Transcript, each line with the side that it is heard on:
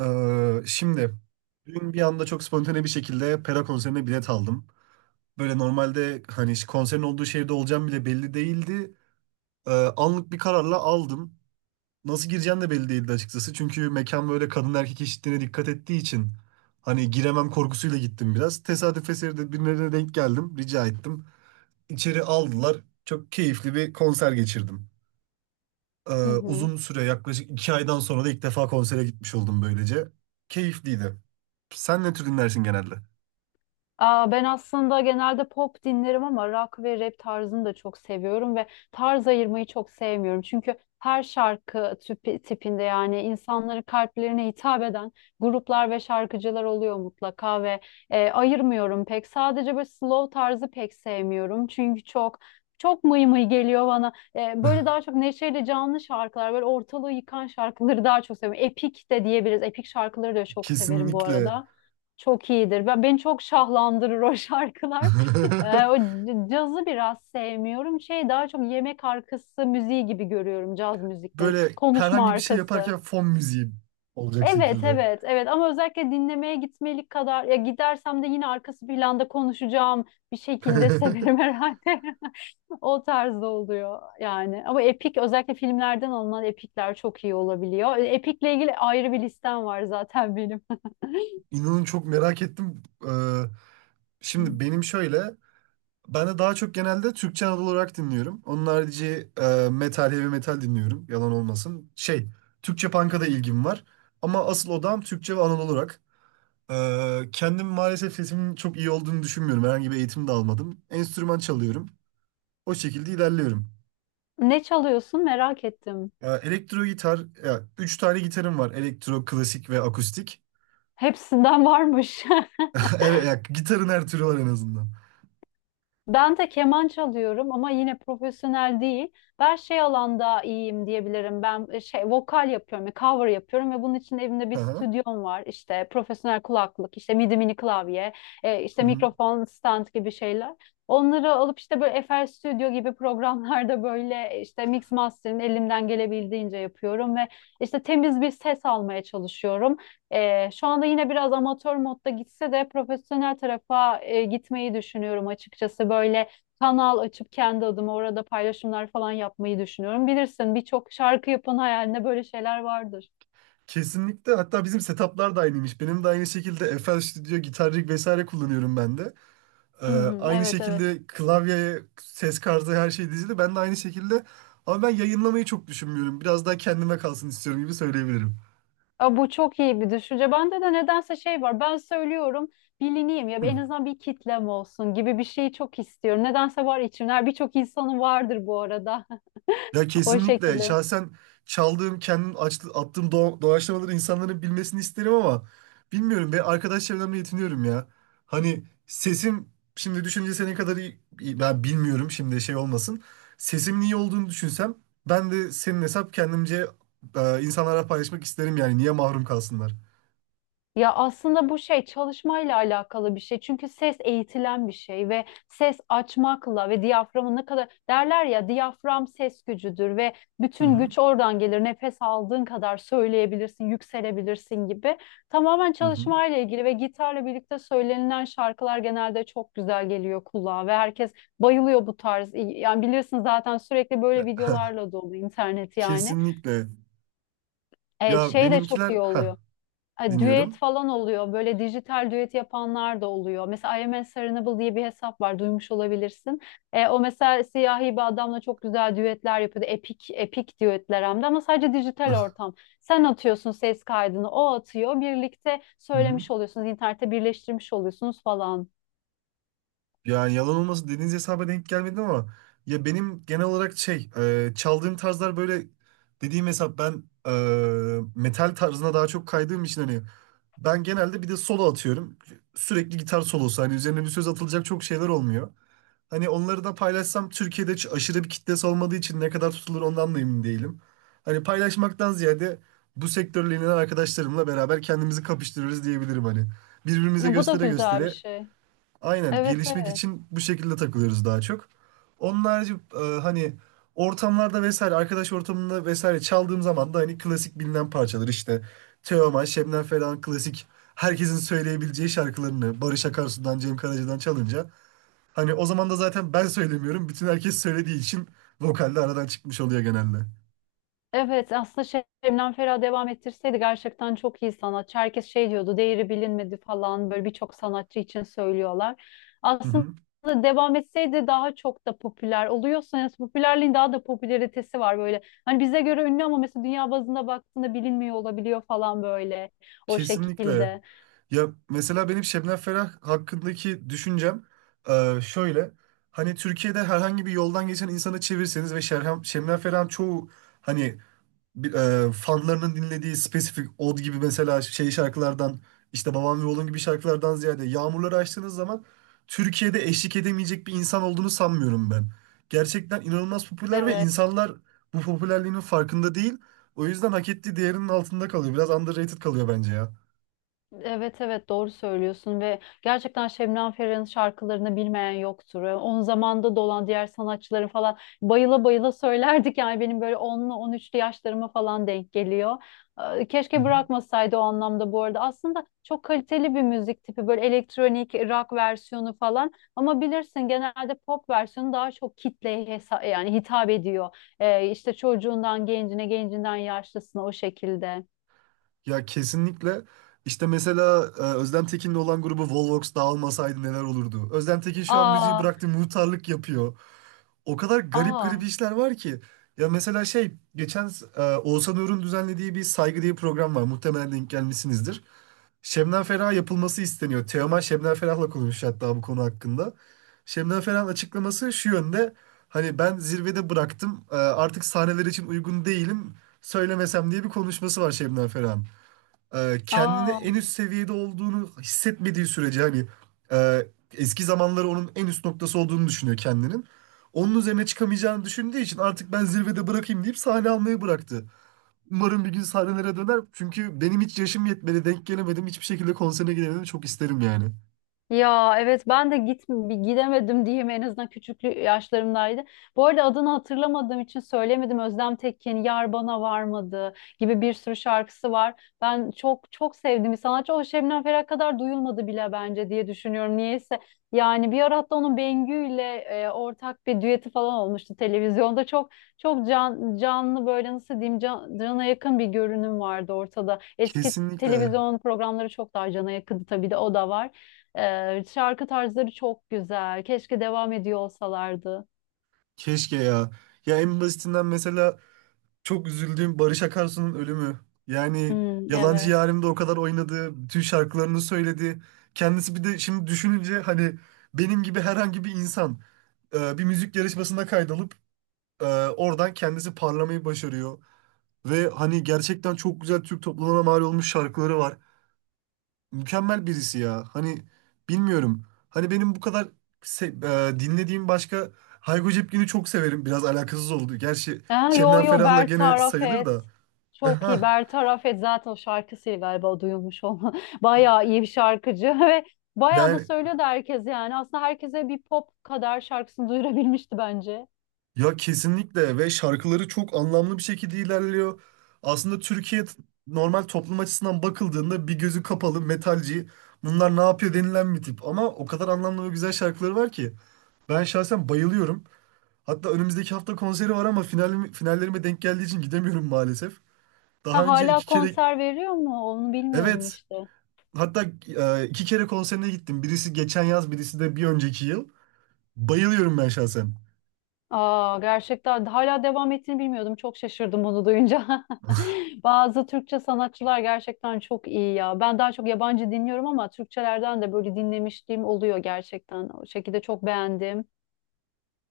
right: Şimdi dün bir anda çok spontane bir şekilde Pera konserine bilet aldım. Böyle normalde hani konserin olduğu şehirde olacağım bile belli değildi. Ee, Anlık bir kararla aldım. Nasıl gireceğim de belli değildi açıkçası. Çünkü mekan böyle kadın erkek eşitliğine dikkat ettiği için hani giremem korkusuyla gittim biraz. Tesadüf eseri de birilerine denk geldim. Rica ettim. İçeri aldılar. Çok keyifli bir konser geçirdim. Ee,
left: Hı hı.
right: Uzun süre yaklaşık 2 aydan sonra da ilk defa konsere gitmiş oldum böylece. Keyifliydi. Sen ne tür dinlersin genelde?
left: Aa, ben aslında genelde pop dinlerim ama rock ve rap tarzını da çok seviyorum ve tarz ayırmayı çok sevmiyorum. Çünkü her şarkı tipinde yani insanların kalplerine hitap eden gruplar ve şarkıcılar oluyor mutlaka ve ayırmıyorum pek. Sadece böyle slow tarzı pek sevmiyorum. Çünkü çok mıy mıy geliyor bana. Böyle daha çok neşeyle canlı şarkılar, böyle ortalığı yıkan şarkıları daha çok seviyorum. Epik de diyebiliriz. Epik şarkıları da çok severim bu
right: Kesinlikle.
left: arada. Çok iyidir. Ben beni çok şahlandırır o şarkılar. O cazı biraz sevmiyorum. Şey daha çok yemek arkası müziği gibi görüyorum caz müziklerini.
right: Böyle
left: Konuşma
right: herhangi bir şey
left: arkası.
right: yaparken fon müziği olacak
left: Evet,
right: şekilde.
left: evet, evet. Ama özellikle dinlemeye gitmelik kadar ya gidersem de yine arkası planda konuşacağım bir şekilde severim herhalde. O tarzda oluyor yani. Ama epik özellikle filmlerden alınan epikler çok iyi olabiliyor. Epikle ilgili ayrı bir listem var zaten benim.
right: İnanın çok merak ettim. Ee, Şimdi benim şöyle, ben de daha çok genelde Türkçe Anadolu olarak dinliyorum. Onun harici metal, heavy metal dinliyorum. Yalan olmasın. Türkçe punk'a da ilgim var. Ama asıl odam Türkçe ve Anadolu rock. Kendim maalesef sesimin çok iyi olduğunu düşünmüyorum. Herhangi bir eğitim de almadım. Enstrüman çalıyorum. O şekilde ilerliyorum.
left: Ne çalıyorsun merak ettim.
right: Elektro gitar, ya, 3 tane gitarım var. Elektro, klasik ve akustik.
left: Hepsinden varmış.
right: Evet, ya, gitarın her türü var en azından.
left: Ben de keman çalıyorum ama yine profesyonel değil. Ben şey alanda iyiyim diyebilirim. Ben şey vokal yapıyorum, cover yapıyorum ve bunun için evimde bir
right: Aha.
left: stüdyom var. İşte profesyonel kulaklık, işte midi mini klavye, işte
right: Hı hı.
left: mikrofon stand gibi şeyler. Onları alıp işte böyle FL Studio gibi programlarda böyle işte mix master'ın elimden gelebildiğince yapıyorum ve işte temiz bir ses almaya çalışıyorum. Şu anda yine biraz amatör modda gitse de profesyonel tarafa gitmeyi düşünüyorum açıkçası. Böyle kanal açıp kendi adıma orada paylaşımlar falan yapmayı düşünüyorum. Bilirsin birçok şarkı yapan hayalinde böyle şeyler vardır.
right: Kesinlikle. Hatta bizim setuplar da aynıymış. Benim de aynı şekilde FL Studio, Guitar Rig vesaire kullanıyorum ben de. Ee,
left: Hı hı,
right: Aynı
left: evet evet.
right: şekilde klavyeye, ses kartı her şey dizili. Ben de aynı şekilde ama ben yayınlamayı çok düşünmüyorum. Biraz daha kendime kalsın istiyorum gibi söyleyebilirim.
left: Aa, bu çok iyi bir düşünce. Bende de nedense şey var. Ben söylüyorum bilineyim ya
right: Hı.
left: en azından bir kitlem olsun gibi bir şeyi çok istiyorum. Nedense var içimler. Birçok insanın vardır bu arada.
right: Ya
left: O
right: kesinlikle
left: şekilde.
right: şahsen çaldığım, attığım doğaçlamaları insanların bilmesini isterim ama bilmiyorum ve arkadaş çevremle yetiniyorum ya. Hani sesim şimdi düşünce senin kadar iyi, ben bilmiyorum şimdi şey olmasın. Sesimin iyi olduğunu düşünsem ben de senin hesap kendimce insanlara paylaşmak isterim yani niye mahrum kalsınlar.
left: Ya aslında bu şey çalışmayla alakalı bir şey. Çünkü ses eğitilen bir şey ve ses açmakla ve diyaframın ne kadar derler ya diyafram ses gücüdür ve
right: Hı
left: bütün
right: hı.
left: güç oradan gelir. Nefes aldığın kadar söyleyebilirsin, yükselebilirsin gibi. Tamamen
right: Hı hı.
left: çalışmayla ilgili ve gitarla birlikte söylenilen şarkılar genelde çok güzel geliyor kulağa ve herkes bayılıyor bu tarz. Yani bilirsin zaten sürekli böyle videolarla dolu internet yani.
right: Kesinlikle.
left: Evet,
right: Ya
left: şey de çok
right: benimkiler
left: iyi oluyor düet
right: dinliyorum.
left: falan oluyor. Böyle dijital düet yapanlar da oluyor. Mesela I Am Unserenable diye bir hesap var. Duymuş olabilirsin. E, o mesela siyahi bir adamla çok güzel düetler yapıyordu. Epik, epik düetler hem de ama sadece dijital
right: Hı
left: ortam. Sen atıyorsun ses kaydını, o atıyor. Birlikte
right: hı.
left: söylemiş oluyorsunuz. İnternette birleştirmiş oluyorsunuz falan.
right: Ya yalan olması dediğiniz hesaba denk gelmedim ama ya benim genel olarak şey çaldığım tarzlar böyle dediğim hesap ben metal tarzına daha çok kaydığım için hani ben genelde bir de solo atıyorum. Sürekli gitar solosu hani üzerine bir söz atılacak çok şeyler olmuyor. Hani onları da paylaşsam Türkiye'de hiç aşırı bir kitlesi olmadığı için ne kadar tutulur ondan da emin değilim. Hani paylaşmaktan ziyade bu sektörle ilgilenen arkadaşlarımla beraber kendimizi kapıştırırız diyebilirim hani. Birbirimize
left: E, bu da
right: göstere
left: güzel bir
right: göstere
left: şey.
right: aynen
left: Evet
right: gelişmek
left: evet.
right: için bu şekilde takılıyoruz daha çok. Onun harici hani ortamlarda vesaire arkadaş ortamında vesaire çaldığım zaman da hani klasik bilinen parçalar işte Teoman, Şebnem Ferah'ın klasik herkesin söyleyebileceği şarkılarını Barış Akarsu'dan, Cem Karaca'dan çalınca hani o zaman da zaten ben söylemiyorum. Bütün herkes söylediği için vokalde aradan çıkmış oluyor genelde.
left: Evet aslında şey, Şebnem Ferah devam ettirseydi gerçekten çok iyi sanatçı. Herkes şey diyordu değeri bilinmedi falan böyle birçok sanatçı için söylüyorlar.
right: Hı
left: Aslında
right: hı.
left: devam etseydi daha çok da popüler oluyorsa yani popülerliğin daha da popülaritesi var böyle. Hani bize göre ünlü ama mesela dünya bazında baktığında bilinmiyor olabiliyor falan böyle o
right: Kesinlikle.
left: şekilde.
right: Ya mesela benim Şebnem Ferah hakkındaki düşüncem şöyle. Hani Türkiye'de herhangi bir yoldan geçen insanı çevirseniz ve Şebnem Ferah'ın çoğu hani bir, fanlarının dinlediği spesifik od gibi mesela şey şarkılardan işte Babam ve Oğlum gibi şarkılardan ziyade Yağmurları açtığınız zaman Türkiye'de eşlik edemeyecek bir insan olduğunu sanmıyorum ben. Gerçekten inanılmaz popüler ve
left: Evet.
right: insanlar bu popülerliğinin farkında değil. O yüzden hak ettiği değerinin altında kalıyor. Biraz underrated kalıyor bence ya.
left: Evet evet doğru söylüyorsun ve gerçekten Şebnem Ferah'ın şarkılarını bilmeyen yoktur. Yani onun zamanda da olan diğer sanatçıların falan bayıla bayıla söylerdik yani benim böyle onlu on üçlü yaşlarıma falan denk geliyor.
right: Hı
left: Keşke
right: hı.
left: bırakmasaydı o anlamda bu arada. Aslında çok kaliteli bir müzik tipi böyle elektronik rock versiyonu falan ama bilirsin genelde pop versiyonu daha çok kitleye yani hitap ediyor. İşte çocuğundan gencine, gencinden yaşlısına o şekilde.
right: Ya kesinlikle. İşte mesela Özlem Tekin'le olan grubu Volvox dağılmasaydı neler olurdu? Özlem Tekin şu an müziği
left: Aa,
right: bıraktı, muhtarlık yapıyor. O kadar garip
left: aa,
right: garip işler var ki. Ya mesela şey geçen Oğuzhan Uğur'un düzenlediği bir saygı diye bir program var. Muhtemelen denk gelmişsinizdir. Şebnem Ferah yapılması isteniyor. Teoman Şebnem Ferah'la konuşmuş hatta bu konu hakkında. Şebnem Ferah'ın açıklaması şu yönde. Hani ben zirvede bıraktım. Artık sahneler için uygun değilim. Söylemesem diye bir konuşması var Şebnem Ferah'ın kendini
left: aa.
right: en üst seviyede olduğunu hissetmediği sürece hani eski zamanları onun en üst noktası olduğunu düşünüyor kendinin. Onun üzerine çıkamayacağını düşündüğü için artık ben zirvede bırakayım deyip sahne almayı bıraktı. Umarım bir gün sahnelere döner. Çünkü benim hiç yaşım yetmedi, denk gelemedim. Hiçbir şekilde konserine gidemedim. Çok isterim yani.
left: Ya evet ben de gidemedim diyeyim en azından küçüklü yaşlarımdaydı. Bu arada adını hatırlamadığım için söylemedim. Özlem Tekin, Yar Bana Varmadı gibi bir sürü şarkısı var. Ben çok çok sevdiğim bir sanatçı. O Şebnem Ferah kadar duyulmadı bile bence diye düşünüyorum. Niyeyse yani bir ara hatta onun Bengü ile ortak bir düeti falan olmuştu televizyonda. Çok canlı böyle nasıl diyeyim cana yakın bir görünüm vardı ortada. Eski
right: Kesinlikle.
left: televizyon programları çok daha cana yakındı tabii de o da var. Şarkı tarzları çok güzel. Keşke devam ediyor olsalardı.
right: Keşke ya. Ya en basitinden mesela çok üzüldüğüm Barış Akarsu'nun ölümü. Yani
left: Hmm,
right: Yalancı
left: evet.
right: Yarim'de o kadar oynadı, bütün şarkılarını söyledi. Kendisi bir de şimdi düşününce hani benim gibi herhangi bir insan bir müzik yarışmasına kaydolup e, oradan kendisi parlamayı başarıyor. Ve hani gerçekten çok güzel Türk toplumuna mal olmuş şarkıları var. Mükemmel birisi ya. Hani bilmiyorum. Hani benim bu kadar dinlediğim başka Hayko Cepkin'i çok severim. Biraz alakasız oldu. Gerçi
left: Ha, yo
right: Şebnem
left: yo
right: Ferah'la gene
left: Bertaraf
right: sayılır da.
left: et. Çok iyi.
right: Aha,
left: Bertaraf et zaten o şarkısıyla galiba duyulmuş olma. Bayağı iyi bir şarkıcı ve bayağı da
right: yani
left: söylüyordu herkes yani. Aslında herkese bir pop kadar şarkısını duyurabilmişti bence.
right: ya kesinlikle ve şarkıları çok anlamlı bir şekilde ilerliyor. Aslında normal toplum açısından bakıldığında bir gözü kapalı metalci bunlar ne yapıyor denilen bir tip. Ama o kadar anlamlı ve güzel şarkıları var ki ben şahsen bayılıyorum. Hatta önümüzdeki hafta konseri var ama finallerime denk geldiği için gidemiyorum maalesef. Daha
left: Ha,
right: önce
left: hala
right: 2 kere
left: konser veriyor mu? Onu bilmiyordum
right: evet
left: işte.
right: hatta 2 kere konserine gittim. Birisi geçen yaz birisi de bir önceki yıl. Bayılıyorum ben şahsen.
left: Aa, gerçekten hala devam ettiğini bilmiyordum. Çok şaşırdım onu duyunca. Bazı Türkçe sanatçılar gerçekten çok iyi ya. Ben daha çok yabancı dinliyorum ama Türkçelerden de böyle dinlemişliğim oluyor gerçekten. O şekilde çok beğendim.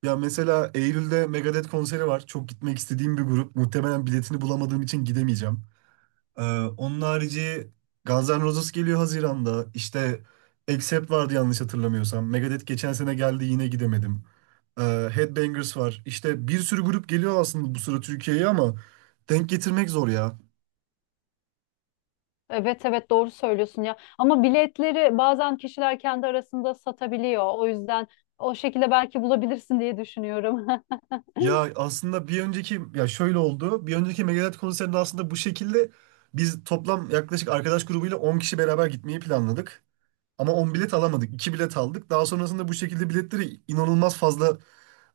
right: Ya mesela Eylül'de Megadeth konseri var. Çok gitmek istediğim bir grup. Muhtemelen biletini bulamadığım için gidemeyeceğim. Ee, Onun harici Guns N' Roses geliyor Haziran'da. İşte Accept vardı yanlış hatırlamıyorsam. Megadeth geçen sene geldi yine gidemedim. Headbangers var. İşte bir sürü grup geliyor aslında bu sıra Türkiye'ye ama denk getirmek zor ya.
left: Evet evet doğru söylüyorsun ya. Ama biletleri bazen kişiler kendi arasında satabiliyor. O yüzden o şekilde belki bulabilirsin diye düşünüyorum.
right: Ya aslında bir önceki ya şöyle oldu. Bir önceki Megadeth konserinde aslında bu şekilde biz toplam yaklaşık arkadaş grubuyla 10 kişi beraber gitmeyi planladık. Ama 10 bilet alamadık. İki bilet aldık. Daha sonrasında bu şekilde biletleri inanılmaz fazla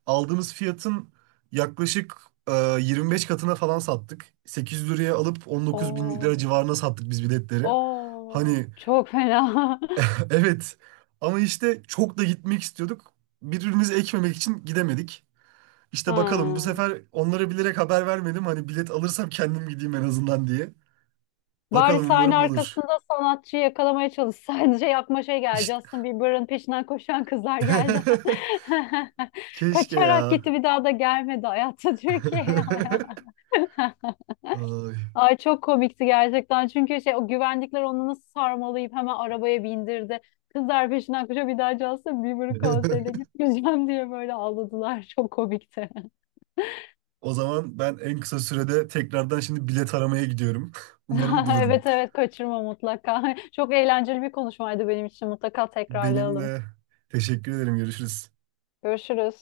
right: aldığımız fiyatın yaklaşık e, 25 katına falan sattık. 800 liraya alıp 19 bin lira
left: Oo,
right: civarına sattık biz biletleri.
left: oo,
right: Hani
left: çok fena.
right: evet ama işte çok da gitmek istiyorduk. Birbirimizi ekmemek için gidemedik. İşte bakalım bu
left: Ha.
right: sefer onlara bilerek haber vermedim. Hani bilet alırsam kendim gideyim en azından diye.
left: Bari
right: Bakalım
left: sahne
right: umarım olur.
left: arkasında sanatçıyı yakalamaya çalışsaydı şey yapma şey geldi.
right: İşte.
left: Justin Bieber'ın peşinden koşan kızlar geldi.
right: Keşke
left: Kaçarak
right: ya.
left: gitti bir daha da gelmedi hayatta Türkiye'ye.
right: Ay.
left: Ay çok komikti gerçekten. Çünkü şey o güvenlikler onu nasıl sarmalayıp hemen arabaya bindirdi. Kızlar peşinden koşuyor bir daha Justin Bieber'ın konserine gitmeyeceğim diye böyle ağladılar. Çok komikti.
right: O zaman ben en kısa sürede tekrardan şimdi bilet aramaya gidiyorum. Umarım bulurum.
left: Evet evet kaçırma mutlaka. Çok eğlenceli bir konuşmaydı benim için. Mutlaka
right: Benim
left: tekrarlayalım.
right: de teşekkür ederim. Görüşürüz.
left: Görüşürüz.